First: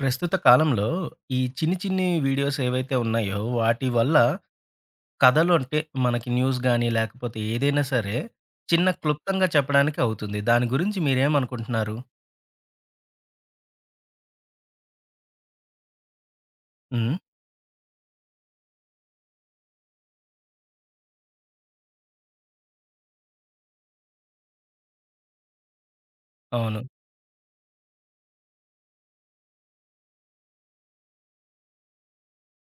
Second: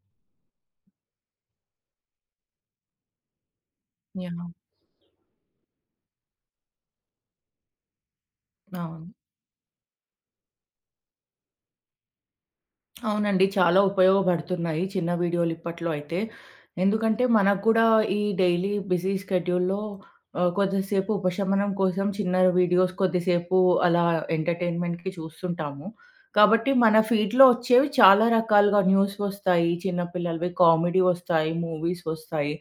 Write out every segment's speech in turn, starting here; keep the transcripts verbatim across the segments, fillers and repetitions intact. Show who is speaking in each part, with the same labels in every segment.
Speaker 1: ప్రస్తుత కాలంలో ఈ చిన్ని చిన్ని వీడియోస్ ఏవైతే ఉన్నాయో వాటి వల్ల
Speaker 2: యాహ్!
Speaker 1: కథలు అంటే మనకి న్యూస్ గానీ, లేకపోతే ఏదైనా సరే చిన్న
Speaker 2: అవును.
Speaker 1: క్లుప్తంగా చెప్పడానికి అవుతుంది. దాని గురించి మీరేమనుకుంటున్నారు?
Speaker 2: అవునండి. చాలా ఉపయోగపడుతున్నాయి చిన్న వీడియోలు ఇప్పట్లో అయితే.
Speaker 1: హ్మ్.
Speaker 2: ఎందుకంటే మనకు కూడా ఈ డైలీ బిజీ స్కెడ్యూల్‌లో ఆహ్, కొద్దిసేపు ఉపశమనం కోసం చిన్న వీడియోస్ కొద్దిసేపు అలా ఎంటర్‌టైన్‌మెంట్‌కి చూస్తుంటాము. కాబట్టి
Speaker 1: అవును.
Speaker 2: మన ఫీడ్‌లో వచ్చేవి చాలా రకాలుగా న్యూస్ వస్తాయి. చిన్న పిల్లలవి కామెడీ వస్తాయి, మూవీస్ వస్తాయి.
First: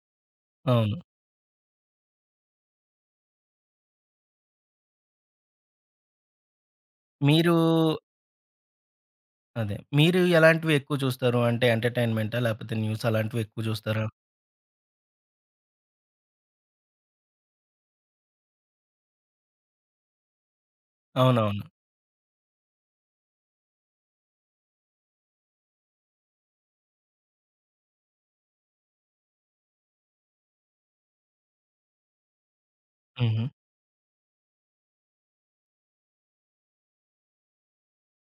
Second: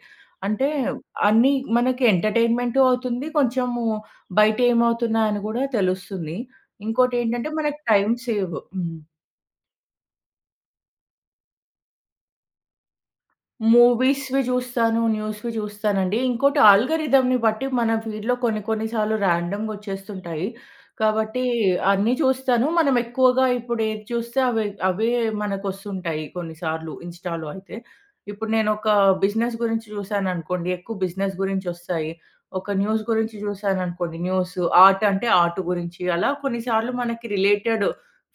Speaker 2: అంటే
Speaker 1: అవును.
Speaker 2: అన్నీ మనకి ఎంటర్‌టైన్‌మెంటూ అవుతుంది. కొంచెము బయట ఏమవుతున్నాయని కూడా తెలుస్తుంది. ఇంకోటేంటంటే
Speaker 1: మీరు
Speaker 2: మనకి టైమ్ సేవ్. హ్మ్.
Speaker 1: అదే. మీరు ఎలాంటివి ఎక్కువ చూస్తారు? అంటే ఎంటర్‌టైన్‌మెంటా? లేపోతే న్యూస్ అలాంటివి ఎక్కువ చూస్తారా?
Speaker 2: మూవీస్‌వి జూస్తాను. న్యూస్‌వి జూస్తానండి. ఇంకోటి ఆల్గారిథమ్‌ని బట్టి మన ఫీడ్‌లో కొన్ని కొన్ని సార్లు ర్యాండమ్‌గా ఒచ్చేస్తుంటాయి. కాబట్టి
Speaker 1: అవునవును.
Speaker 2: అన్నీ చూస్తాను. మనం ఎక్కువగా ఇప్పుడు ఏది చూస్తే అవే అవే మనకొస్తుంటాయి కొన్నిసార్లు ఇన్‌స్టాలో అయితే. ఇప్పుడు నేనొక బిజినెస్ గురించి చూశాననుకోండి, ఎక్కువ బిజినెస్ గురించొస్తాయి. ఒక న్యూస్ గురించి
Speaker 1: హుహు.
Speaker 2: జూశాననుకోండి, న్యూస్. ఆర్ట్ అంటే ఆర్ట్ గురించి. అలా కొన్నిసార్లు మనకి రిలేటెడ్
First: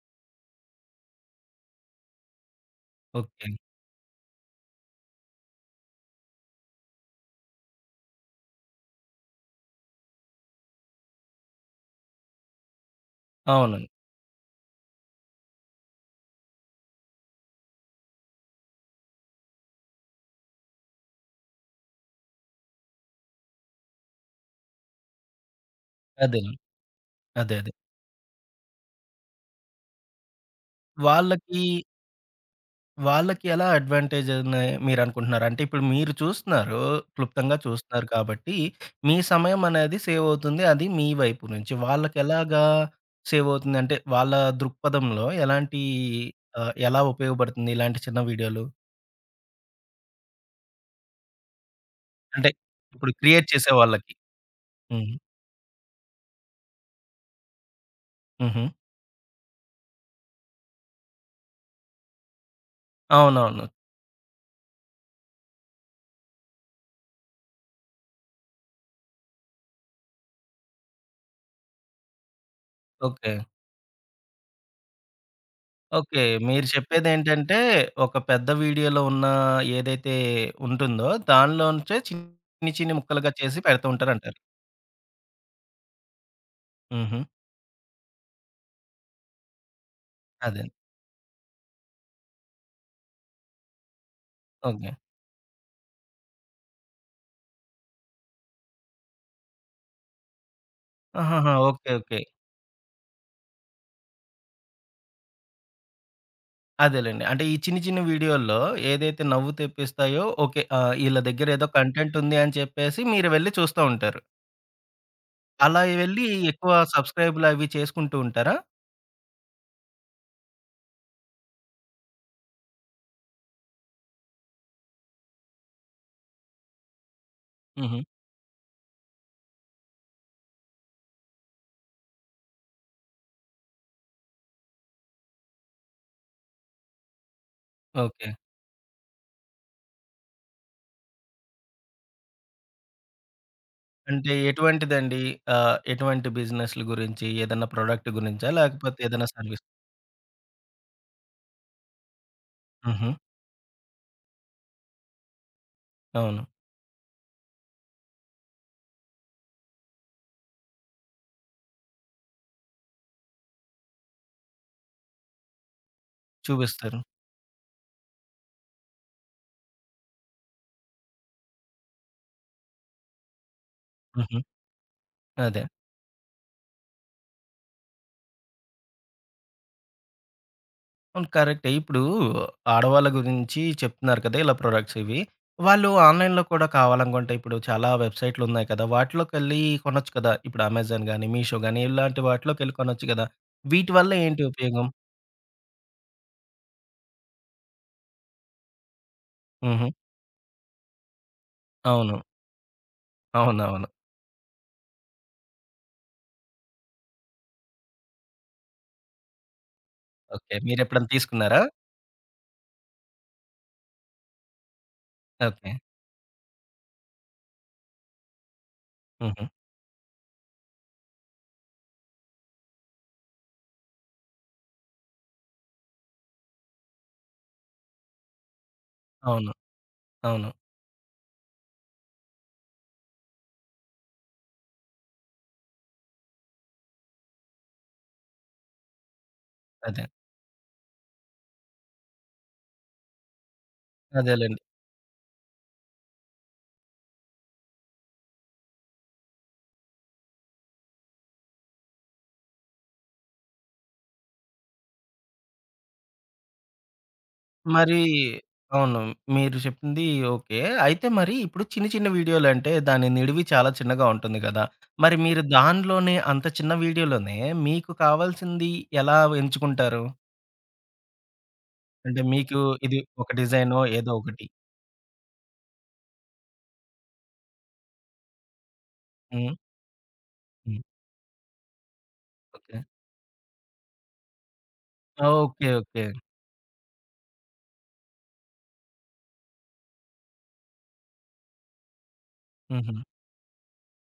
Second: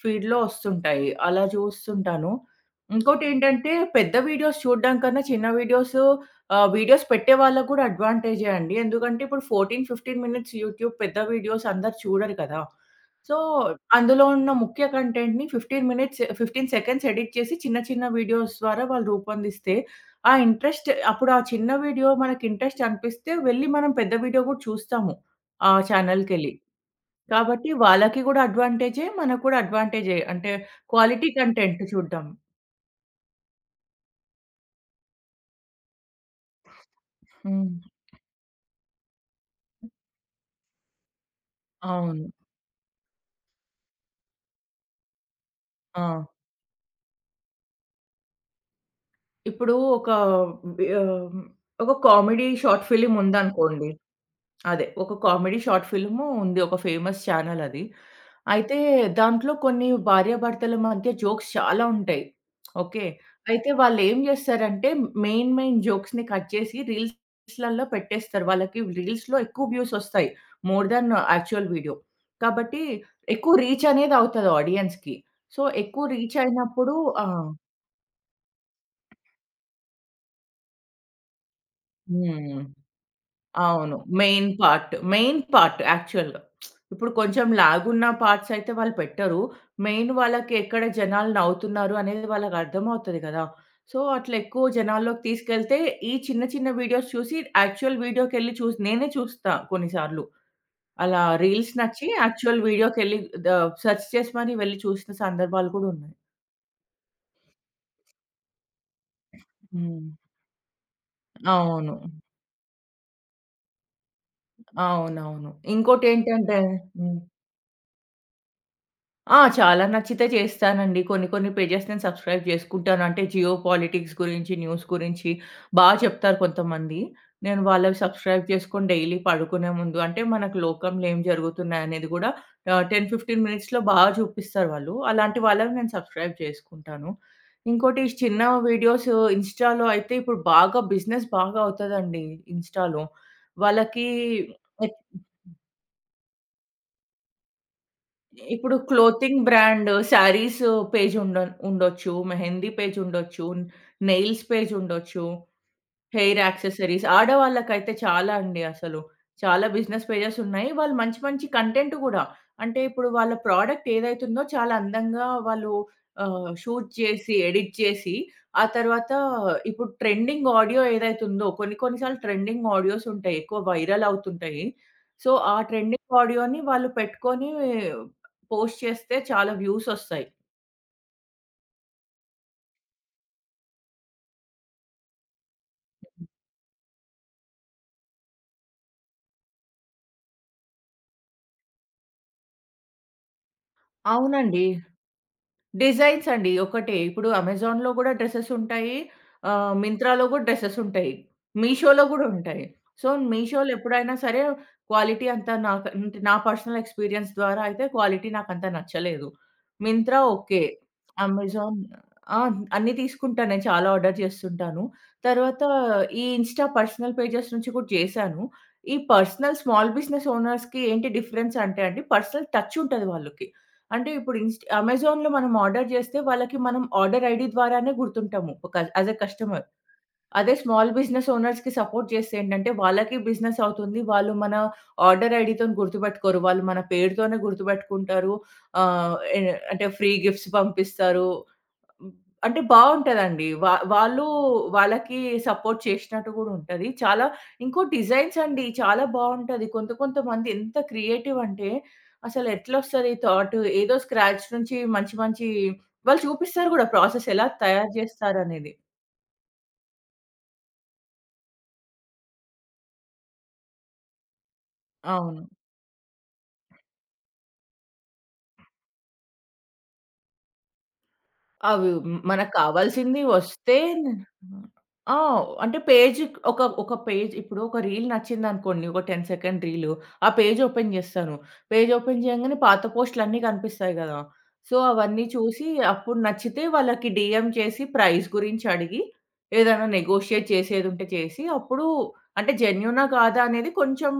Speaker 2: ఫీడ్‌లో ఒస్తుంటాయి. అలా జూస్తుంటాను.
Speaker 1: ఓకే.
Speaker 2: ఇంకోటేంటంటే పెద్ద వీడియోస్ చూడడం కన్నా చిన్న వీడియోస్ ఆహ్, వీడియోస్ పెట్టే వాళ్ళకి గూడా అడ్వాంటేజే అండి. ఎందుకంటే ఇప్పుడు పద్నాలుగు, పదిహేను మినిట్స్ యూట్యూబ్ పెద్ద వీడియోస్ అందరూ చూడరు కదా! సో,
Speaker 1: అవును.
Speaker 2: అందులో ఉన్న ముఖ్య కంటెంట్‌ని పదిహేను మినిట్స్ పదిహేను సెకండ్స్ ఎడిట్ చేసి చిన్న చిన్న వీడియోస్ ద్వారా వాళ్ళు రూపొందిస్తే ఆ ఇంట్రెస్ట్ అప్పుడు ఆ చిన్న వీడియో మనకి ఇంట్రెస్ట్ అనిపిస్తే వెళ్లి మనం పెద్ద వీడియో గూడా చూస్తాము. ఆ ఛానల్‌కెళ్ళి.
Speaker 1: అదేలే. అదే.
Speaker 2: కాబట్టి
Speaker 1: అదే.
Speaker 2: వాళ్ళకి గూడా అడ్వాంటేజే. మనకు కూడా అడ్వాంటేజే. అంటే క్వాలిటీ
Speaker 1: వాళ్ళకి
Speaker 2: కంటెంట్ చూడ్డం.
Speaker 1: వాళ్ళకి ఎలా అడ్వాంటేజ్ అని మీరనుకుంటున్నారు? అంటే ఇప్పుడు మీరు చూస్తున్నారు, క్లుప్తంగా
Speaker 2: హ్మ్.
Speaker 1: చూస్తున్నారు కాబట్టి, మీ సమయం అనేది సేవ్ అవుతుంది. అది మీ వైపు నుంచి.
Speaker 2: అవును.
Speaker 1: వాళ్ళకెలాగా సేవ్ అవుతుంది? అంటే వాళ్ళ దృక్పథంలో ఎలాంటి
Speaker 2: ఆ!
Speaker 1: ఆహ్, ఎలా ఉపయోగపడుతుంది ఇలాంటి చిన్న వీడియోలు?
Speaker 2: ఇప్పుడు ఒక బి ఆహ్, ఒక కామెడీ
Speaker 1: అంటే
Speaker 2: షార్ట్
Speaker 1: ఇప్పుడు
Speaker 2: ఫిల్మ్
Speaker 1: క్రియేట్ చేసే
Speaker 2: ఉందనుకోండి.
Speaker 1: వాళ్ళకి.
Speaker 2: అదే.
Speaker 1: హ్మ్.
Speaker 2: ఒక కామెడీ షార్ట్ ఫిల్ము ఉంది. ఒక ఫేమస్ ఛానెల్ అది.
Speaker 1: హుహు.
Speaker 2: అయితే దాంట్లో కొన్ని భార్యాభర్తల మధ్య జోక్స్ చాలా ఉంటాయి. ఓకే.
Speaker 1: అవునవును.
Speaker 2: అయితే వాళ్ళేం జేస్తారంటే మెయిన్ మెయిన్ జోక్స్‌ని కట్ చేసి రీల్స్‌లలో పెట్టేస్తారు. వాళ్ళకి రీల్స్‌లో ఎక్కువ వ్యూస్ ఒస్తాయి. More than actual video. కాబట్టి
Speaker 1: ఓకే.
Speaker 2: ఎక్కువ రీచ్ అనేది అవుతది ఆడియన్స్‌కి. సో, ఎక్కువ
Speaker 1: ఓకే.
Speaker 2: రీచ్
Speaker 1: మీరు
Speaker 2: అయినప్పుడు ఆ!
Speaker 1: చెప్పేదేంటంటే ఒక పెద్ద వీడియోలో ఉన్న ఏదైతే ఉంటుందో దానిలో నుంచే
Speaker 2: హ్మ్.
Speaker 1: చిన్ని చిన్ని ముక్కలుగా చేసి పెడుతూ
Speaker 2: అవును.
Speaker 1: ఉంటారంటారు.
Speaker 2: Main part. మెయిన్ పార్ట్ యాక్చువల్‌గా. ఇప్పుడు
Speaker 1: హుహు.
Speaker 2: కొంచెం లాగున్న పార్ట్స్ అయితే వాళ్ళు పెట్టరు. మెయిన్ వాళ్ళకి
Speaker 1: అదే.
Speaker 2: ఎక్కడ జనాలు నవ్వుతున్నారు అనేది వాళ్ళకి అర్థమవుతది కదా! సో, అట్లా ఎక్కువ
Speaker 1: ఓకే.
Speaker 2: జనాల్లోకి తీసుకెళ్తే ఈ చిన్న చిన్న వీడియోస్ చూసి యాక్చువల్ వీడియోకెళ్ళి చూసి నేనే చూస్తా కొన్నిసార్లు. అలా
Speaker 1: ఆహాహా!
Speaker 2: Reels
Speaker 1: okay.
Speaker 2: నచ్చి
Speaker 1: ఓకే.
Speaker 2: యాక్చువల్ వీడియోకెళ్ళి ద సెర్చ్ చేసి మరి వెళ్లి చూసిన సందర్భాలు కూడా ఉన్నాయి.
Speaker 1: అదేలెండి. అంటే ఈ చిన్ని చిన్ని వీడియోల్లో ఏదైతే నవ్వు
Speaker 2: హ్మ్.
Speaker 1: తెప్పిస్తాయో ఓకే. ఆహ్, ఈళ్ళ దగ్గర ఏదో
Speaker 2: అవును.
Speaker 1: కంటెంట్ ఉంది అని చెప్పేసి మీరు వెళ్లి చూస్తా ఉంటారు.
Speaker 2: అవునవును.
Speaker 1: అలా వెళ్లి
Speaker 2: ఇంకోటేంటంటే
Speaker 1: ఎక్కువ
Speaker 2: హ్మ్.
Speaker 1: సబ్‌స్క్రైబ్‌లు అవి చేసుకుంటూ ఉంటారా?
Speaker 2: ఆ! చాలా నచ్చితే చేస్తానండి. కొన్ని కొన్ని పేజెస్ నేను సబ్‌స్క్రైబ్ జేసుకుంటాను. అంటే జియో పాలిటిక్స్ గురించి, న్యూస్ గురించి బా చెప్తారు కొంతమంది. నేను వాళ్ళవి
Speaker 1: హుహు.
Speaker 2: సబ్‌స్క్రైబ్ చేసుకొని డైలీ పడుకునే ముందు అంటే మనకు లోకంలో ఏం జరుగుతున్నాయనేది గూడా ఆహ్, పది, పదిహేను మినిట్స్‌లో బా చూపిస్తారు వాళ్ళు. అలాంటి వాళ్ళవి నేను సబ్‌స్క్రైబ్ చేసుకుంటాను. ఇంకోటి
Speaker 1: ఓకే.
Speaker 2: చిన్న వీడియోస్ ఇన్‌స్టాలో అయితే ఇప్పుడు బాగా బిజినెస్ బాగా అవుతదండి ఇన్‌స్టాలో. వాళ్ళకి
Speaker 1: అంటే
Speaker 2: ఎక్
Speaker 1: ఎటువంటిదండి? ఆహ్, ఎటువంటి బిజినెస్‌ల గురించి? ఏదన్నా ప్రొడక్ట్ గురించా?
Speaker 2: ఇప్పుడు
Speaker 1: లేకపోతే ఏదైనా
Speaker 2: clothing
Speaker 1: service?
Speaker 2: Brand sarees page ఉండ ఉండొచ్చు. మెహందీ పేజ్
Speaker 1: హుహు.
Speaker 2: ఉండొచ్చు. నెయిల్స్ పేజ్ ఉండొచ్చు. హెయిర్
Speaker 1: అవును.
Speaker 2: యాక్సెసరీస్. ఆడవాళ్ళకైతే చాలా అండి అసలు. చాలా బిజినెస్ పేజెస్ ఉన్నాయి. వాళ్ళు మంచి మంచి కంటెంట్ గూడా. అంటే ఇప్పుడు వాళ్ళ ప్రొడక్ట్ ఏదైతుందో చాలా అందంగా వాళ్ళు ఆహ్, షూట్
Speaker 1: చూపిస్తారు.
Speaker 2: చేసి, ఎడిట్ చేసి, ఆ తర్వాత ఇప్పుడు ట్రెండింగ్ ఆడియో ఏదైతుందో కొన్ని కొన్ని సార్లు ట్రెండింగ్ ఆడియోస్ ఉంటాయి. ఎక్కువ వైరల్
Speaker 1: హుహు.
Speaker 2: అవుతుంటాయి. సో, ఆ
Speaker 1: అదే.
Speaker 2: ట్రెండింగ్ ఆడియోని వాళ్ళు పెట్టుకొని పోస్ట్ చేస్తే చాలా వ్యూసొస్తాయి.
Speaker 1: అవును. కరెక్టే. ఇప్పుడు ఆడవాళ్ళ గురించి చెప్తున్నారు కదా! ఇలా ప్రొడక్ట్స్ ఇవి. వాళ్ళు ఆన్‌లైన్‌లో కూడా కావాలనుకుంటే ఇప్పుడు చాలా వెబ్‌సైట్‌లున్నాయి కదా! వాటిలోకెళ్ళి కొనొచ్చు కదా! ఇప్పుడు అమెజాన్ గాని, మీషో గాని ఇలాంటి వాటిలోకెళ్ళి కొనొచ్చు కదా! వీటి వల్ల ఏంటి
Speaker 2: అవునండి.
Speaker 1: ఉపయోగం?
Speaker 2: డిజైన్స్ అండి. ఒకటే. ఇప్పుడు అమెజాన్‌లో గూడా డ్రెసెస్ ఉంటాయి. ఆహ్,
Speaker 1: హుహు.
Speaker 2: మింత్రాలో గూడా డ్రెసెస్ ఉంటాయి. మీషోలో
Speaker 1: అవును.
Speaker 2: గూడా ఉంటాయి. సో, మీషోలో
Speaker 1: అవునవును.
Speaker 2: ఎప్పుడైనా సరే క్వాలిటీ అంతా నాకు అంటే నా పర్సనల్ ఎక్స్‌పీరియన్స్ ద్వారా అయితే క్వాలిటీ నాకంత నచ్చలేదు. మింత్రా
Speaker 1: ఓకే.
Speaker 2: ఓకే.
Speaker 1: మీరెప్పుడన్నా తీసుకున్నారా?
Speaker 2: అమెజాన్ ఆ! అన్నీ తీసుకుంటా. నేను చాలా ఆర్డర్ చేస్తుంటాను. తర్వాత
Speaker 1: ఓకే.
Speaker 2: ఈ ఇన్‌స్టా పర్సనల్ పేజెస్ నుంచి కూడా చేశాను. ఈ
Speaker 1: హుహు.
Speaker 2: పర్సనల్ స్మాల్ బిజినెస్ ఓనర్స్‌కి ఏంటి డిఫరెన్స్ అంటే అండి పర్సనల్ టచ్ ఉంటది వాళ్ళకి. అంటే ఇప్పుడు ఇన్‌స్ట్ అమెజాన్‌లో మనం ఆర్డర్ చేస్తే వాళ్ళకి మనం ఆర్డర్ ఐడీ ద్వారానే గుర్తుంటాము. ఒక యాస్ ఎ
Speaker 1: అవును.
Speaker 2: కస్టమర్.
Speaker 1: అవును.
Speaker 2: అదే స్మాల్ బిజినెస్ ఓనర్స్‌కి సపోర్ట్ చేస్తే ఏంటంటే వాళ్ళకి బిజినెస్ అవుతుంది. వాళ్ళు మన ఆర్డర్ ఐడీతోని గుర్తుపెట్టుకోరు. వాళ్ళు మన పేరుతోనే గుర్తుపెట్టుకుంటారు. ఆహ్, ఎ అంటే
Speaker 1: అదే.
Speaker 2: ఫ్రీ గిఫ్ట్స్ పంపిస్తారు. హ్మ్. అంటే బావుంటదండి. వా వాళ్ళు
Speaker 1: అదేలెండి.
Speaker 2: వాళ్ళకి సపోర్ట్ చేసినట్టు గూడా ఉంటది. చాలా ఇంకో డిజైన్స్ అండి చాలా బావుంటది. కొంత కొంతమంది ఎంత క్రియేటివ్ అంటే అసలు ఎట్లొస్తది థాట్ ఏదో స్క్రాచ్ నుంచి మంచి మంచి వాళ్ళు చూపిస్తారు గూడా ప్రాసెస్ ఎలా తయారు
Speaker 1: మరి
Speaker 2: చేస్తారనేది.
Speaker 1: అవును. మీరు చెప్పింది ఓకే. అయితే మరి ఇప్పుడు చిన్న చిన్న వీడియోలంటే దాని నిడివి చాలా చిన్నగా ఉంటుంది కదా! మరి మీరు
Speaker 2: అవును.
Speaker 1: దానిలోనే అంత చిన్న వీడియోలోనే మీకు కావాల్సింది ఎలా ఎంచుకుంటారు?
Speaker 2: అవి
Speaker 1: అంటే
Speaker 2: మనకు
Speaker 1: మీకు ఇది
Speaker 2: కావాల్సింది
Speaker 1: ఒక
Speaker 2: వస్తే
Speaker 1: డిజైనో ఏదో ఒకటి.
Speaker 2: ఆ! అంటే పేజ్ ఒక ఒక పేజ్ ఇప్పుడు ఒక రీల్ నచ్చిందనుకోండి. ఒక పది
Speaker 1: హ్మ్.
Speaker 2: Second reel. ఆ పేజ్
Speaker 1: హ్మ్.
Speaker 2: ఓపెన్ జేస్తాను. పేజ్ ఓపెన్ చేయంగానే
Speaker 1: ఓకే.
Speaker 2: పాత పోస్ట్‌లన్నీ కనిపిస్తాయి గదా! సో, అవన్నీ చూసి
Speaker 1: ఓకే. ఓకే.
Speaker 2: అప్పుడు నచ్చితే వాళ్ళకి డీఎం చేసి ప్రైస్ గురించి అడిగి, ఏదైనా నెగోషియేట్ చేసేదుంటే చేసి, అప్పుడు అంటే
Speaker 1: హుహు.
Speaker 2: జెన్యూనా? కాదా? అనేది కొంచెం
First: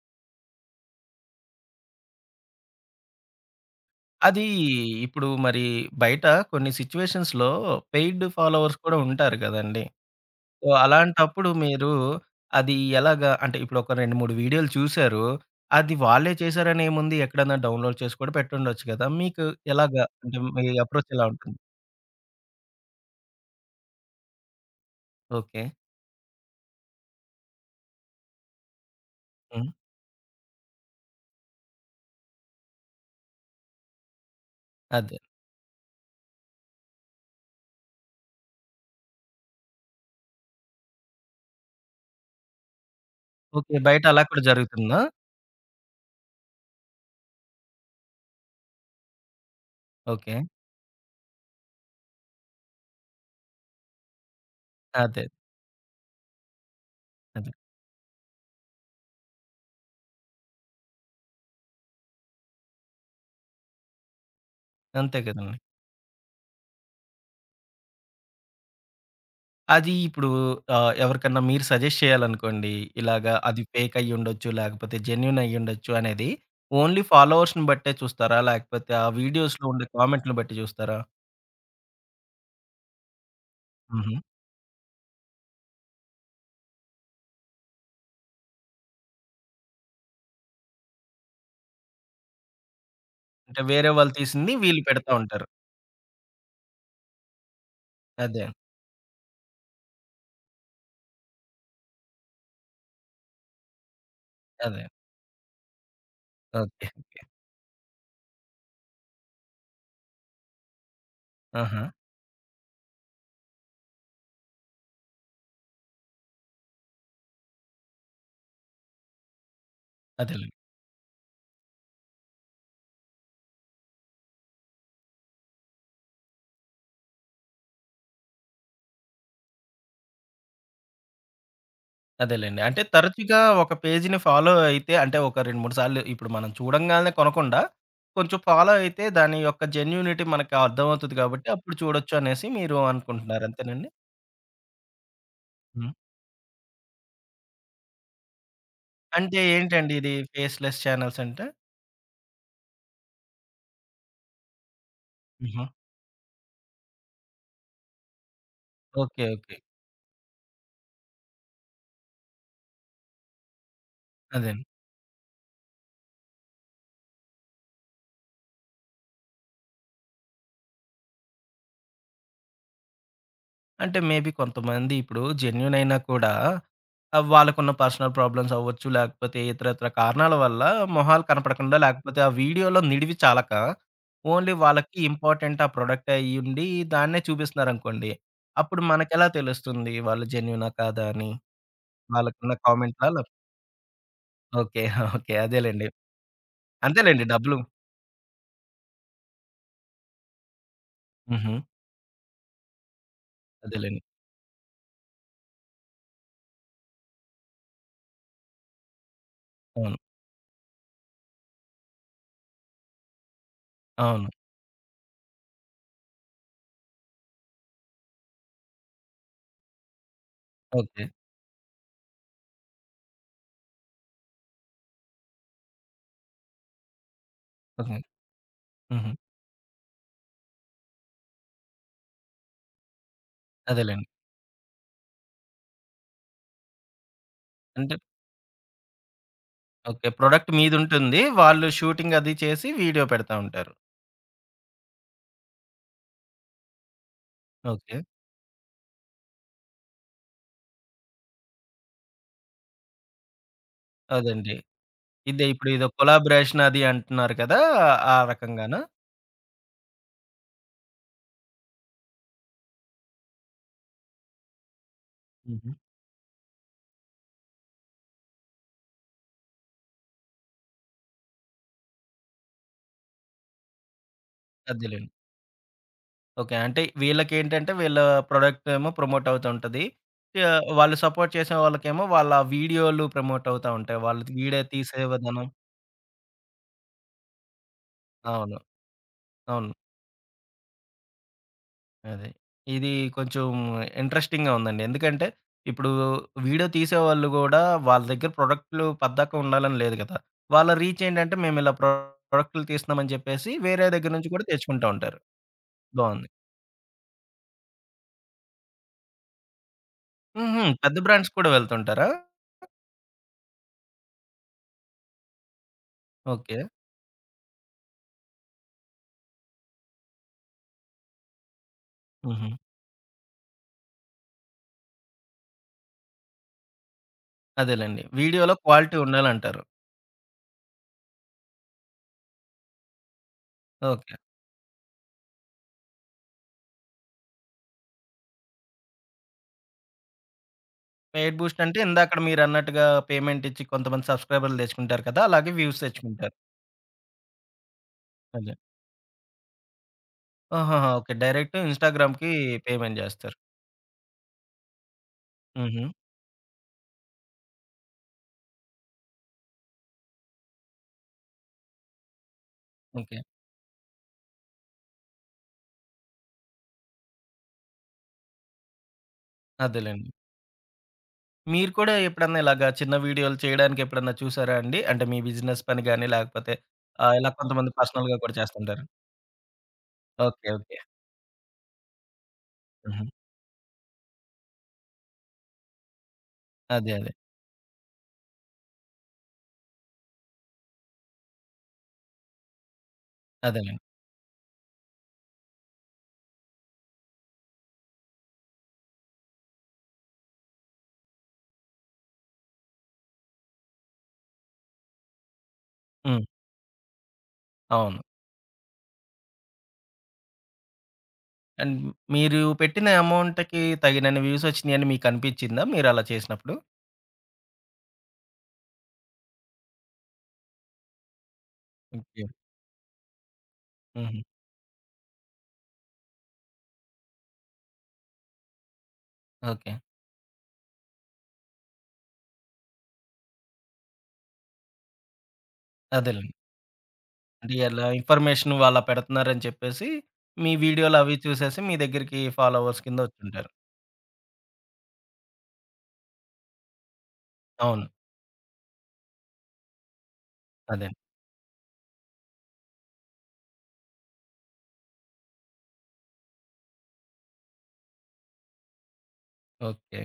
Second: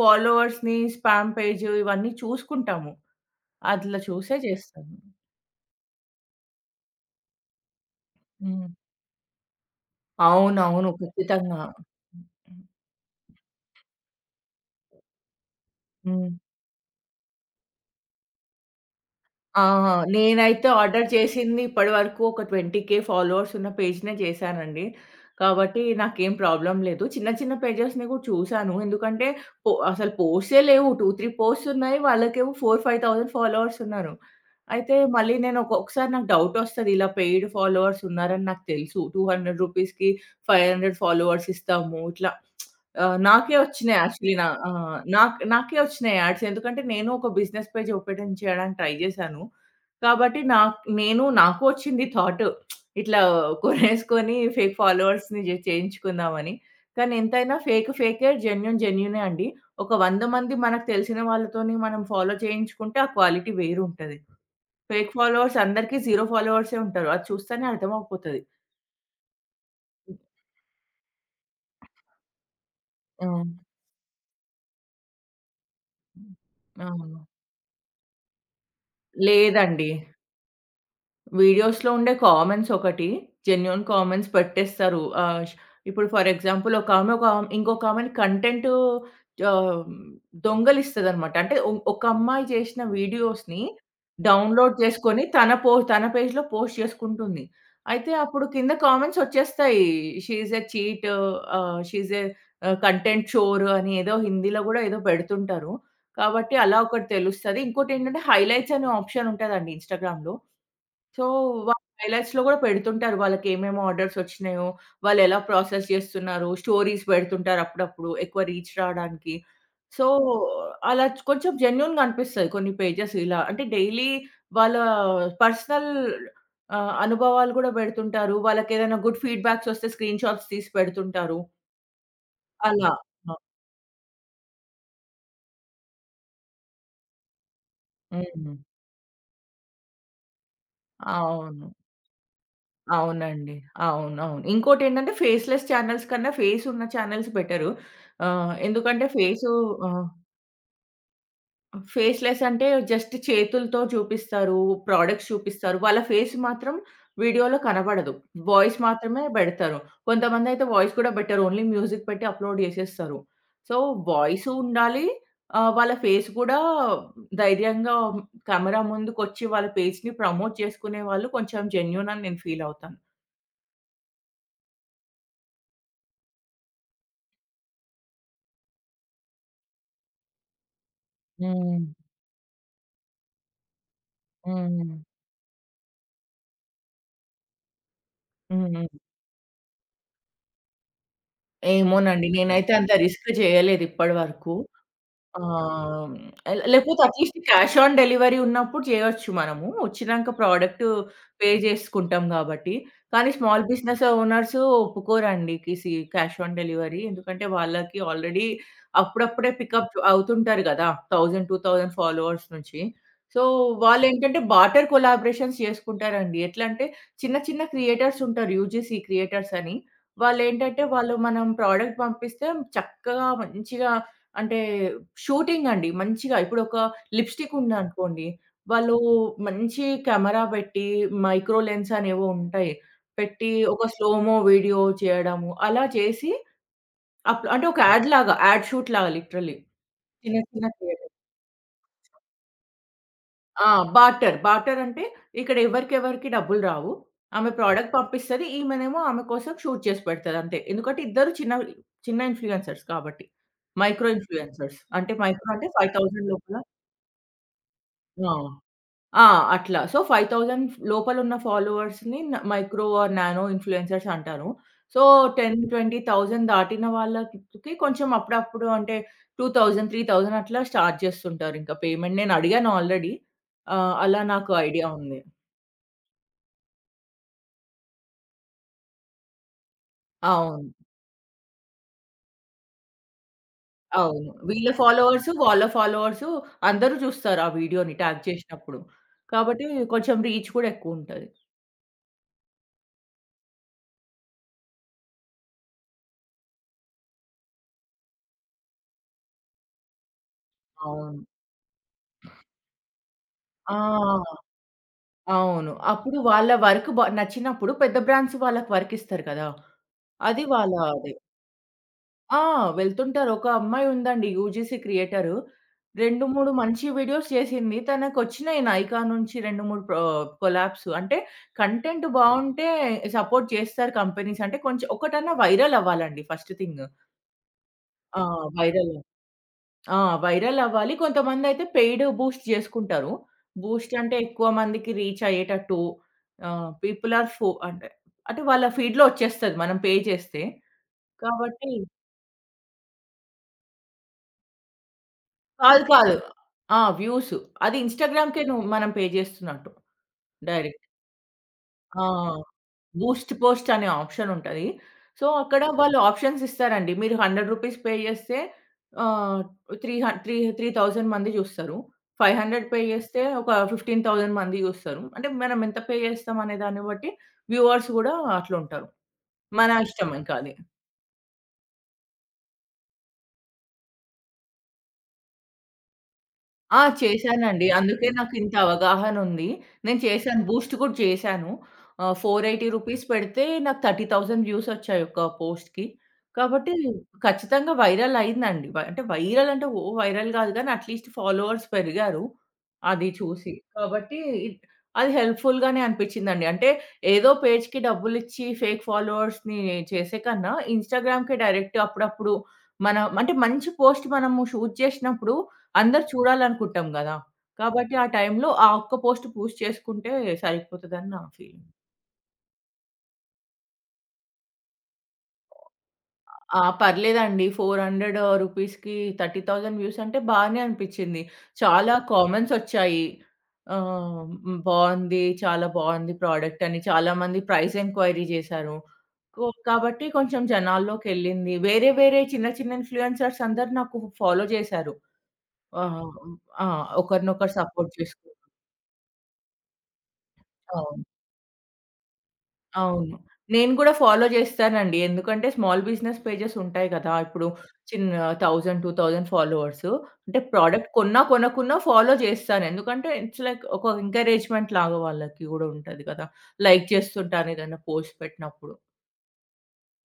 Speaker 2: ఫాలోవర్స్‌ని, స్పామ్ పేజ్ ఇవన్నీ చూసుకుంటాము. అట్లా చూసే
Speaker 1: అది
Speaker 2: చేస్తాను.
Speaker 1: ఇప్పుడు మరి బయట కొన్ని సిట్యుయేషన్స్‌లో పెయిడ్
Speaker 2: హ్మ్.
Speaker 1: ఫాలోవర్స్ కూడా ఉంటారు కదండీ! సో,
Speaker 2: అవునవును.
Speaker 1: అలాంటప్పుడు
Speaker 2: ఖచ్చితంగా.
Speaker 1: మీరు అది ఎలాగా? అంటే ఇప్పుడు ఒక రెండు, మూడు వీడియోలు చూసారు. అది వాళ్ళే
Speaker 2: హ్మ్.
Speaker 1: చేశారని ఏముంది? ఎక్కడైనా డౌన్‌లోడ్ చేసి కూడా పెట్టుండొచ్చు కదా! మీకు
Speaker 2: ఆ!
Speaker 1: ఎలాగా? అంటే మీ
Speaker 2: నేనైతే ఆర్డర్
Speaker 1: అప్రోచ్ ఎలా ఉంటుంది?
Speaker 2: చేసింది ఇప్పటి వరకు ఒక ఇరవై వేల ఫాలోవర్స్ ఉన్న పేజ్‌నే చేశానండి.
Speaker 1: ఓకే.
Speaker 2: కాబట్టి నాకేం ప్రాబ్లమ్ లేదు. చిన్న చిన్న పేజెస్‌ని కూడా చూసాను. ఎందుకంటే
Speaker 1: హ్మ్.
Speaker 2: పో అసలు పోస్ట్‌సే లేవు. రెండు, మూడు పోస్ట్స్ ఉన్నాయి. వాళ్ళకేమో నాలుగు, ఐదు వేల ఫాలోవర్స్ ఉన్నారు. అయితే
Speaker 1: అదే.
Speaker 2: మళ్ళీ నేను ఒక్కొక్కసారి నాకు డౌట్ వస్తది. ఇలా పెయిడ్ ఫాలోవర్స్ ఉన్నారని నాకు తెలుసు. రూ. రెండు వందలకి ఐదు వందల ఫాలోవర్స్ ఇస్తాము. ఇట్లా ఆహ్, నాకే
Speaker 1: ఓకే.
Speaker 2: వచ్చినాయి
Speaker 1: బయట అలా
Speaker 2: యాక్చువల్లీ
Speaker 1: కూడా
Speaker 2: నా ఆ!
Speaker 1: జరుగుతుందా?
Speaker 2: నాకు నాకే వచ్చినాయి యాడ్స్. ఎందుకంటే నేను ఒక బిజినెస్ పేజ్ ఓపెన్ చేయడానికి ట్రై చేశాను.
Speaker 1: ఓకే.
Speaker 2: కాబట్టి నాకు నేను నాకు వచ్చింది థాట్. ఇట్లా కొనేసుకొని ఫేక్
Speaker 1: అదే.
Speaker 2: ఫాలోవర్స్‌ని జే చేయించుకుందామని. కానీ
Speaker 1: అదే.
Speaker 2: ఎంతైనా ఫేక్ ఫేకే, జెన్యూన్ జెన్యూనే అండి. ఒక వంద మంది మనకు తెలిసిన వాళ్ళతోని మనం ఫాలో చేయించుకుంటే ఆ క్వాలిటీ వేరుంటది. ఫేక్
Speaker 1: అంతే కదండీ.
Speaker 2: ఫాలోవర్స్ అందరికీ జీరో ఫాలోవర్సే ఉంటారు. అది చూస్తేనే అర్థమైపోతది.
Speaker 1: అది
Speaker 2: హ్మ్.
Speaker 1: ఇప్పుడు ఆహ్, ఎవరికన్నా మీరు సజెస్ట్ చేయాలనుకోండి. ఇలాగా
Speaker 2: అవును.
Speaker 1: అది ఫేక్ అయ్యుండొచ్చు, లేకపోతే జెన్యూన్ అయ్యుండొచ్చు అనేది ఓన్లీ
Speaker 2: అవును.
Speaker 1: ఫాలోవర్స్‌ని బట్టే చూస్తారా? లేకపోతే ఆ వీడియోస్‌లో ఉండే
Speaker 2: లేదండి.
Speaker 1: కామెంట్‌లని బట్టి చూస్తారా?
Speaker 2: వీడియోస్‌లో ఉండే కామెంట్స్ ఒకటి. జెన్యూన్
Speaker 1: హుహు.
Speaker 2: కామెంట్స్ పెట్టేస్తారు. ఆహ్, ష్ ఇప్పుడు ఫర్ ఎగ్జాంపుల్ ఒకామె ఒక ఇంకొకామెని కంటెంటు ఆహ్, దొంగలిస్తదనమాట. అంటే ఒ ఒక అమ్మాయి చేసిన
Speaker 1: అంటే
Speaker 2: వీడియోస్‌ని
Speaker 1: వేరే వాళ్ళు తీసింది
Speaker 2: డౌన్‌లోడ్
Speaker 1: వీళ్ళు పెడతా
Speaker 2: చేసుకొని
Speaker 1: ఉంటారు.
Speaker 2: తన పో తన పేజ్‌లో పోస్ట్ చేసుకుంటుంది. అయితే
Speaker 1: అదే.
Speaker 2: అప్పుడు కింద కామెంట్స్ వచ్చేస్తాయి. She is a cheat. ఆహ్, she is a ah, content చోర్ అని ఏదో హిందీలో
Speaker 1: అదే.
Speaker 2: గూడా ఏదో పెడుతుంటారు. కాబట్టి అలా
Speaker 1: ఓకే.
Speaker 2: ఒకటి
Speaker 1: ఓకే.
Speaker 2: తెలుస్తది. ఇంకోటేంటంటే హైలైట్స్ అనే ఆప్షన్ ఉంటదండి ఇన్‌స్టాగ్రామ్‌లో. సో, వాళ్ళ
Speaker 1: ఆహా!
Speaker 2: హైలైట్స్‌లో గూడా పెడుతుంటారు. వాళ్ళకేమేమి ఆర్డర్స్ ఒచ్చినాయో, వాళ్ళెలా ప్రాసెస్ జేస్తున్నారు, స్టోరీస్ పెడుతుంటారు అప్పుడప్పుడు ఎక్కువ రీచ్ రాడానికి. సో,
Speaker 1: అదేలెండి.
Speaker 2: అలా చ్ కొంచెం జెన్యూన్‌గా అనిపిస్తది కొన్ని పేజెస్ ఇలా. అంటే డైలీ వాళ్ళ పర్సనల్ ఆహ్, అనుభవాలు గూడా పెడుతుంటారు. వాళ్ళకేదైనా గుడ్ ఫీడ్‌బ్యాక్స్ ఒస్తే స్క్రీన్‌షాట్స్ తీసి పెడుతుంటారు.
Speaker 1: అదేలెండి. అంటే
Speaker 2: అలా. ఆ!
Speaker 1: తరచుగా ఒక పేజీని ఫాలో అయితే అంటే ఒక రెండు, మూడు సార్లు ఇప్పుడు మనం చూడంగానే కొనకుండా కొంచెం
Speaker 2: హ్మ్.
Speaker 1: ఫాలో అయితే దాని యొక్క జెన్యూనిటీ మనకు అర్థమవుతది కాబట్టి
Speaker 2: అవును.
Speaker 1: అప్పుడు చూడొచ్చు అనేసి మీరు అనుకుంటున్నారు.
Speaker 2: అవునండి.
Speaker 1: అంతేనండి?
Speaker 2: అవునవును. ఇంకోటేంటంటే ఫేస్‌లెస్
Speaker 1: హ్మ్.
Speaker 2: చానెల్స్ కన్నా ఫేస్ ఉన్న చానెల్స్ బెటరు. ఆహ్, ఎందుకంటే
Speaker 1: అంటే
Speaker 2: ఫేసు
Speaker 1: ఏంటండి
Speaker 2: ఆహ్,
Speaker 1: ఇది ఫేస్‌లెస్ చానెల్స్ అంటే?
Speaker 2: ఫేస్‌లెస్ అంటే జస్ట్ చేతులతో చూపిస్తారు, ప్రొడక్ట్స్
Speaker 1: హుహు.
Speaker 2: చూపిస్తారు. వాళ్ళ ఫేస్ మాత్రం వీడియోలో కనబడదు. వాయిస్ మాత్రమే
Speaker 1: ఓకే. ఓకే.
Speaker 2: బెడతారు. కొంతమందయితే వాయిస్ కూడా బెట్టరు. ఓన్లీ మ్యూజిక్ పెట్టి అప్‌లోడ్ జేసేస్తారు. సో, వాయిసు
Speaker 1: అదే.
Speaker 2: ఉండాలి. ఆహ్, వాళ్ళ ఫేస్ గూడా ధైర్యంగా కెమెరా ముందుకొచ్చి వాళ్ళ పేజ్‌ని ప్రమోట్ చేసుకునే వాళ్ళు కొంచెం జెన్యూన్ అని నేను ఫీల్ అవుతాను.
Speaker 1: అంటే మేబీ కొంతమంది ఇప్పుడు జెన్యూన్ అయినా కూడా ఆహ్, వాళ్ళకున్న పర్సనల్ ప్రాబ్లమ్స్ అవ్వచ్చు, లేకపోతే ఇతరితర కారణాల వల్ల మొహాలు కనపడకుండా,
Speaker 2: హ్మ్.
Speaker 1: లేకపోతే ఆ వీడియోలో నిడివి చాలక, ఓన్లీ
Speaker 2: హ్మ్.
Speaker 1: వాళ్ళకి ఇంపార్టెంట్ ఆ ప్రొడక్ట్ అయ్యుండి దాన్నే చూపిస్తున్నారనుకోండి. అప్పుడు
Speaker 2: హ్మ్.
Speaker 1: మనకెలా తెలుస్తుంది వాళ్ళు జెన్యూనా కాదా అని?
Speaker 2: ఏమోనండి.
Speaker 1: వాళ్ళకున్న
Speaker 2: నేనైతే అంత
Speaker 1: కామెంట్‌లా
Speaker 2: రిస్క్
Speaker 1: లేప్
Speaker 2: చేయలేదు ఇప్పటి వరకు.
Speaker 1: ఓకే. ఓకే.
Speaker 2: ఆ!
Speaker 1: అదేలెండి.
Speaker 2: హ్మ్. లే లేకపోతే
Speaker 1: అంతేలెండి
Speaker 2: అట్‌లీస్ట్
Speaker 1: డబ్బులు
Speaker 2: క్యాష్ ఆన్ డెలివరీ ఉన్నప్పుడు చేయొచ్చు మనము. వచ్చినంక ప్రోడక్ట్ పే
Speaker 1: హుహు.
Speaker 2: చేసుకుంటాం గాబట్టి. కానీ స్మాల్
Speaker 1: అదేలెండి.
Speaker 2: బిజినెస్ ఓనర్స్ ఒప్పుకోరండి. కిసి క్యాష్ ఆన్ డెలివరీ. ఎందుకంటే వాళ్ళకి ఆల్రెడీ అప్పుడప్పుడే పికప్
Speaker 1: అవును.
Speaker 2: అవుతుంటారు గదా! వెయ్యి, రెండు వేల ఫాలోవర్స్ నుంచి. సో,
Speaker 1: అవును.
Speaker 2: వాళ్ళేంటంటే బార్టర్ కొలాబరేషన్స్ చేసుకుంటారండి. ఎట్లంటే చిన్న చిన్న క్రియేటర్స్ ఉంటారు. యూజీసీ క్రియేటర్స్ అని. వాళ్ళేంటంటే
Speaker 1: ఓకే.
Speaker 2: వాళ్ళు మనం ప్రోడక్ట్ పంపిస్తే చక్కగా మంచిగా అంటే షూటింగ్ అండి. మంచిగా ఇప్పుడొక లిప్‌స్టిక్
Speaker 1: ఓకే.
Speaker 2: ఉందనుకోండి. వాళ్ళు
Speaker 1: హుహు.
Speaker 2: మంచి కెమెరా పెట్టి, మైక్రో లెన్స్ అనేవో ఉంటాయి. పెట్టి ఒక
Speaker 1: అదేలెండి.
Speaker 2: స్లోమో వీడియో చేయడము. అలా చేసి అప్ అంటే ఒక
Speaker 1: అంటే
Speaker 2: యాడ్ లాగా, యాడ్ షూట్ లాగా లిటరల్లీ.
Speaker 1: ఓకే.
Speaker 2: చిన్న
Speaker 1: ప్రొడక్ట్
Speaker 2: చిన్న చేయడం.
Speaker 1: మీదుంటుంది. వాళ్ళు షూటింగ్ అది చేసి వీడియో పెడతా
Speaker 2: ఆ!
Speaker 1: ఉంటారు.
Speaker 2: బార్టర్. బార్టర్ అంటే ఇక్కడ ఎవరికెవరికి డబ్బులు రావు. ఆమె ప్రొడక్ట్
Speaker 1: ఓకే.
Speaker 2: పంపిస్తది. ఈమెనేమో ఆమె కోసం షూట్ చేసి పెడతది అంతే. ఎందుకంటే ఇద్దరు చిన్న చిన్న ఇన్‌ఫ్లుయెన్సర్స్ కాబట్టి. మైక్రో
Speaker 1: అదండి.
Speaker 2: ఇన్‌ఫ్లుయెన్సర్స్. అంటే
Speaker 1: ఇదే
Speaker 2: మైక్రో అంటే
Speaker 1: ఇప్పుడు ఇదో
Speaker 2: ఐదు వేల లోపల
Speaker 1: కొలాబరేషన్ అది అంటున్నారు కదా! ఆ
Speaker 2: ఆ!
Speaker 1: రకంగానా?
Speaker 2: ఆ! అట్లా. సో, ఐదు వేల లోపలున్న ఫాలోవర్స్‌ని న మైక్రో ఆర్ నానో ఇన్‌ఫ్లుయెన్సర్స్ అంటారు. సో, పది,
Speaker 1: హుహు.
Speaker 2: ఇరవై వేల దాటిన వాళ్ళకి కొంచెం అప్పుడప్పుడు అంటే రెండు వేల, మూడు వేల అట్లా స్టార్ట్ చేస్తుంటారింక పేమెంట్. నేను అడిగాను ఆల్రెడీ. ఆహ్, అలా నాకు ఐడియా
Speaker 1: అదేలెండి.
Speaker 2: ఉంది.
Speaker 1: ఓకే. అంటే వీళ్ళకేంటంటే వీళ్ళ ప్రొడక్ట్ ఏమో ప్రమోట్ అవుతా ఉంటది. ఆహ్,
Speaker 2: అవును.
Speaker 1: వాళ్ళు సపోర్ట్ చేసే వాళ్ళకేమో వాళ్ళ వీడియోలు ప్రమోట్ అవుతా ఉంటాయి. వాళ్ళు
Speaker 2: అవును.
Speaker 1: వీడియో
Speaker 2: వీళ్ళ
Speaker 1: తీసే
Speaker 2: ఫాలోవర్స్,
Speaker 1: విధానం
Speaker 2: వాళ్ళ ఫాలోవర్స్ అందరూ చూస్తారు ఆ వీడియోని ట్యాగ్
Speaker 1: అవును.
Speaker 2: చేసినప్పుడు. కాబట్టి
Speaker 1: అవును.
Speaker 2: కొంచెం రీచ్ కూడా ఎక్కువుంటది.
Speaker 1: అదే. ఇది కొంచెం ఇంట్రెస్టింగ్‌గా ఉందండి. ఎందుకంటే, ఇప్పుడు వీడియో తీసేవాళ్ళు గూడా వాళ్ళ దగ్గర ప్రొడక్ట్‌లు పద్దాక ఉండాలని లేదు గదా! వాళ్ళ రీచ్
Speaker 2: అవును.
Speaker 1: ఏంటంటే, మేమిలా ప్రొడక్ట్‌లు తీస్తున్నామని చెప్పేసి వేరే దగ్గర నుంచి
Speaker 2: ఆ!
Speaker 1: కూడా తెచ్చుకుంటా ఉంటారు.
Speaker 2: అవును. అప్పుడు
Speaker 1: బావుంది.
Speaker 2: వాళ్ళ వర్క్ బ నచ్చినప్పుడు పెద్ద బ్రాండ్స్ వాళ్ళకి వర్క్ ఇస్తారు కదా! అది
Speaker 1: హుహు.
Speaker 2: వాళ్ళ
Speaker 1: పెద్ద
Speaker 2: అది.
Speaker 1: బ్రాండ్స్ కూడా వెళ్తుంటారా?
Speaker 2: ఆ! వెళ్తుంటారు. ఒక అమ్మాయి ఉందండి యూజీసీ క్రియేటరు. రెండు, మూడు
Speaker 1: ఓకే.
Speaker 2: మంచి వీడియోస్ చేసింది. తనకొచ్చినాయి నైకా నుంచి రెండు, మూడు ప్రొ కొలాబ్స్. అంటే కంటెంట్
Speaker 1: హుహు.
Speaker 2: బావుంటే సపోర్ట్ చేస్తారు కంపెనీస్. అంటే కొంచెం ఒకటన్నా వైరల్ అవ్వాలండి ఫస్ట్ థింగ్.
Speaker 1: అదేలెండి.
Speaker 2: ఆ!
Speaker 1: వీడియోలో
Speaker 2: వైరల్.
Speaker 1: క్వాలిటీ ఉండాలంటారు.
Speaker 2: ఆ! వైరల్ అవ్వాలి. కొంతమందైతే పెయిడ్ బూస్ట్ జేసుకుంటారు. Boost
Speaker 1: okay.
Speaker 2: అంటే ఎక్కువ మందికి రీచ్ అయ్యేటట్టు ఆహ్, పీపుల్ ఆర్ ఫో అంటే, అంటే వాళ్ళ ఫీడ్‌లో వచ్చేస్తది మనం పే చేస్తే.
Speaker 1: పెయిడ్ బూస్ట్
Speaker 2: కాబట్టి
Speaker 1: అంటే ఇందాకడ మీరన్నట్టుగా పేమెంట్ ఇచ్చి కొంతమంది సబ్‌స్క్రైబర్‌లు తెచ్చుకుంటారు కదా! అలాగే వ్యూస్
Speaker 2: కాదు. కాదు.
Speaker 1: తెచ్చుకుంటారు.
Speaker 2: ఆ! వ్యూస్. అది ఇన్‌స్టాగ్రామ్‌కే
Speaker 1: అదే.
Speaker 2: నువ్వు మనం పే జేస్తున్నట్టు డైరెక్ట్.
Speaker 1: ఆహాహా! ఓకే. డైరెక్ట్
Speaker 2: ఆ!
Speaker 1: ఇన్‌స్టాగ్రామ్‌కి పేమెంట్
Speaker 2: బూస్ట్
Speaker 1: జేస్తారు.
Speaker 2: పోస్ట్ అనే ఆప్షన్ ఉంటది. సో, అక్కడ ఓకే.
Speaker 1: హుహు.
Speaker 2: వాళ్ళు ఆప్షన్స్ ఇస్తారండి. మీరు వంద రూపీస్ పే చేస్తే ఆహ్, త్రీ హ త్రీ మూడు వేల మంది చూస్తారు. ఐదు వందల పే
Speaker 1: ఓకే.
Speaker 2: చేస్తే ఒక పదిహేను వేల మంది చూస్తారు. అంటే మనం ఎంత పే చేస్తాం అనే దాన్ని బట్టి వ్యూవర్స్ కూడా అట్లుంటారు. మన
Speaker 1: అదేలెండి.
Speaker 2: ఇష్టం ఇంకా అది.
Speaker 1: మీరు కూడా ఎప్పుడన్నా ఇలాగా చిన్న వీడియోలు చేయడానికి ఎప్పుడన్నా చూసారా అండి? అంటే మీ బిజినెస్ పని గాని, లేకపోతే
Speaker 2: ఆ!
Speaker 1: ఆహ్, ఇలా
Speaker 2: చేశానండి.
Speaker 1: కొంతమంది
Speaker 2: అందుకే
Speaker 1: పర్సనల్‌గా కూడా
Speaker 2: నాకింత
Speaker 1: చేస్తుంటారు.
Speaker 2: అవగాహనుంది. నేను చేశాను.
Speaker 1: ఓకే.
Speaker 2: Boost
Speaker 1: okay.
Speaker 2: కూడా చేశాను. ఆహ్, రూ. నాలుగు వందల ఎనభై
Speaker 1: హుహు.
Speaker 2: పెడితే నాకు ముప్పై వేల వ్యూస్ వచ్చాయి ఒక్క పోస్ట్‌కి. కాబట్టి
Speaker 1: అదే. అదే.
Speaker 2: ఖచ్చితంగా వైరల్ అయిందండి. వై అంటే వైరల్ అంటే ఓ వైరల్ గాదు గానీ అట్‌లీస్ట్ ఫాలోవర్స్ పెరిగారు. అది చూసి.
Speaker 1: అదేలెండి.
Speaker 2: కాబట్టి ఇట్ అది హెల్ప్‌ఫుల్ గానే అనిపిచ్చిందండి. అంటే ఏదో పేజ్‌కి డబ్బులిచ్చి ఫేక్ ఫాలోవర్స్‌ని చేసే కన్నా ఇన్‌స్టాగ్రామ్‌కే డైరెక్ట్ అప్పుడప్పుడు మనం అంటే మంచి పోస్ట్ మనము షూట్ చేసినప్పుడు అందరు
Speaker 1: హ్మ్.
Speaker 2: చూడాలనుకుంటాం గదా! కాబట్టి
Speaker 1: అవును.
Speaker 2: ఆ టైంలో ఆ ఒక్క పోస్ట్ పూష్ చేసుకుంటే సరిపోతదని నా ఫీలింగ్.
Speaker 1: అండ్ మీరు పెట్టిన అమౌంట్‌కి తగినన్ని వ్యూస్ వచ్చినాయని మీకు అనిపించిందా మీరలా చేసినప్పుడు?
Speaker 2: ఆ! పర్లేదండి. నాలుగు వందల రూపీస్‌కి ముప్పై వేల వ్యూస్ అంటే బానే అనిపిచ్చింది. చాలా
Speaker 1: ఓకే.
Speaker 2: కామెంట్స్ ఒచ్చాయి.
Speaker 1: హుహు.
Speaker 2: ఆహ్, హ్మ్. బావుంది. చాలా బావుంది ప్రోడక్ట్ అని చాలామంది ప్రైస్ ఎంక్వైరీ జేశారు. కొ
Speaker 1: ఓకే.
Speaker 2: కాబట్టి కొంచెం జనాల్లోకెళ్ళింది. వేరే వేరే చిన్న చిన్న ఇన్‌ఫ్లుయెన్సర్స్ అందరూ నాకు ఫాలో జేశారు. ఆహ్,
Speaker 1: అదేలెండి.
Speaker 2: ఆ! ఒకరినొకరు
Speaker 1: అంటే ఇలా
Speaker 2: సపోర్ట్ చేసుకుంటూ.
Speaker 1: ఇన్ఫర్మేషన్ వాళ్ళ పెడుతున్నారని చెప్పేసి, మీ వీడియోలు
Speaker 2: అవును.
Speaker 1: అవి చూసేసి మీ దగ్గరికి ఫాలోవర్స్ కింద
Speaker 2: అవును.
Speaker 1: వచ్చుంటారు.
Speaker 2: నేను కూడా ఫాలో చేస్తానండి. ఎందుకంటే స్మాల్ బిజినెస్ పేజెస్ ఉంటాయి కదా! ఇప్పుడు
Speaker 1: అవును.
Speaker 2: చిన్న వెయ్యి, రెండు వేల ఫాలోవర్స్. అంటే
Speaker 1: అదే.
Speaker 2: ప్రొడక్ట్ కొన్నా, కొనకున్నా ఫాలో చేస్తాను. ఎందుకంటే ఇట్స్ లైక్ ఒక ఎంకరేజ్‌మెంట్ లాగా వాళ్ళకి కూడా ఉంటది కదా! లైక్ చేస్తుంటాను ఏదైనా పోస్ట్ పెట్టినప్పుడు.
Speaker 1: ఓకే.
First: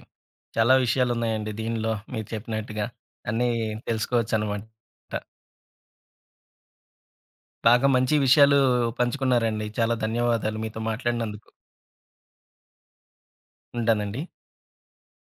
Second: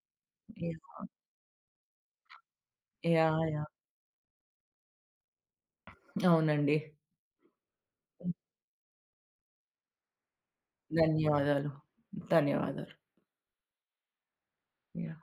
Speaker 1: చాలా
Speaker 2: యాహ్!
Speaker 1: విషయాలున్నాయండి దీనిలో మీరు చెప్పినట్టుగా.
Speaker 2: యాహ్!
Speaker 1: అన్నీ
Speaker 2: యాహ్!
Speaker 1: తెలుసుకోవచ్చనమాట.
Speaker 2: అవునండి.
Speaker 1: బాగా మంచి విషయాలు పంచుకున్నారండి. చాలా ధన్యవాదాలు మీతో మాట్లాడినందుకు.
Speaker 2: ధన్యవాదాలు. ధన్యవాదాలు.
Speaker 1: ఉంటానండి.
Speaker 2: యాహ్!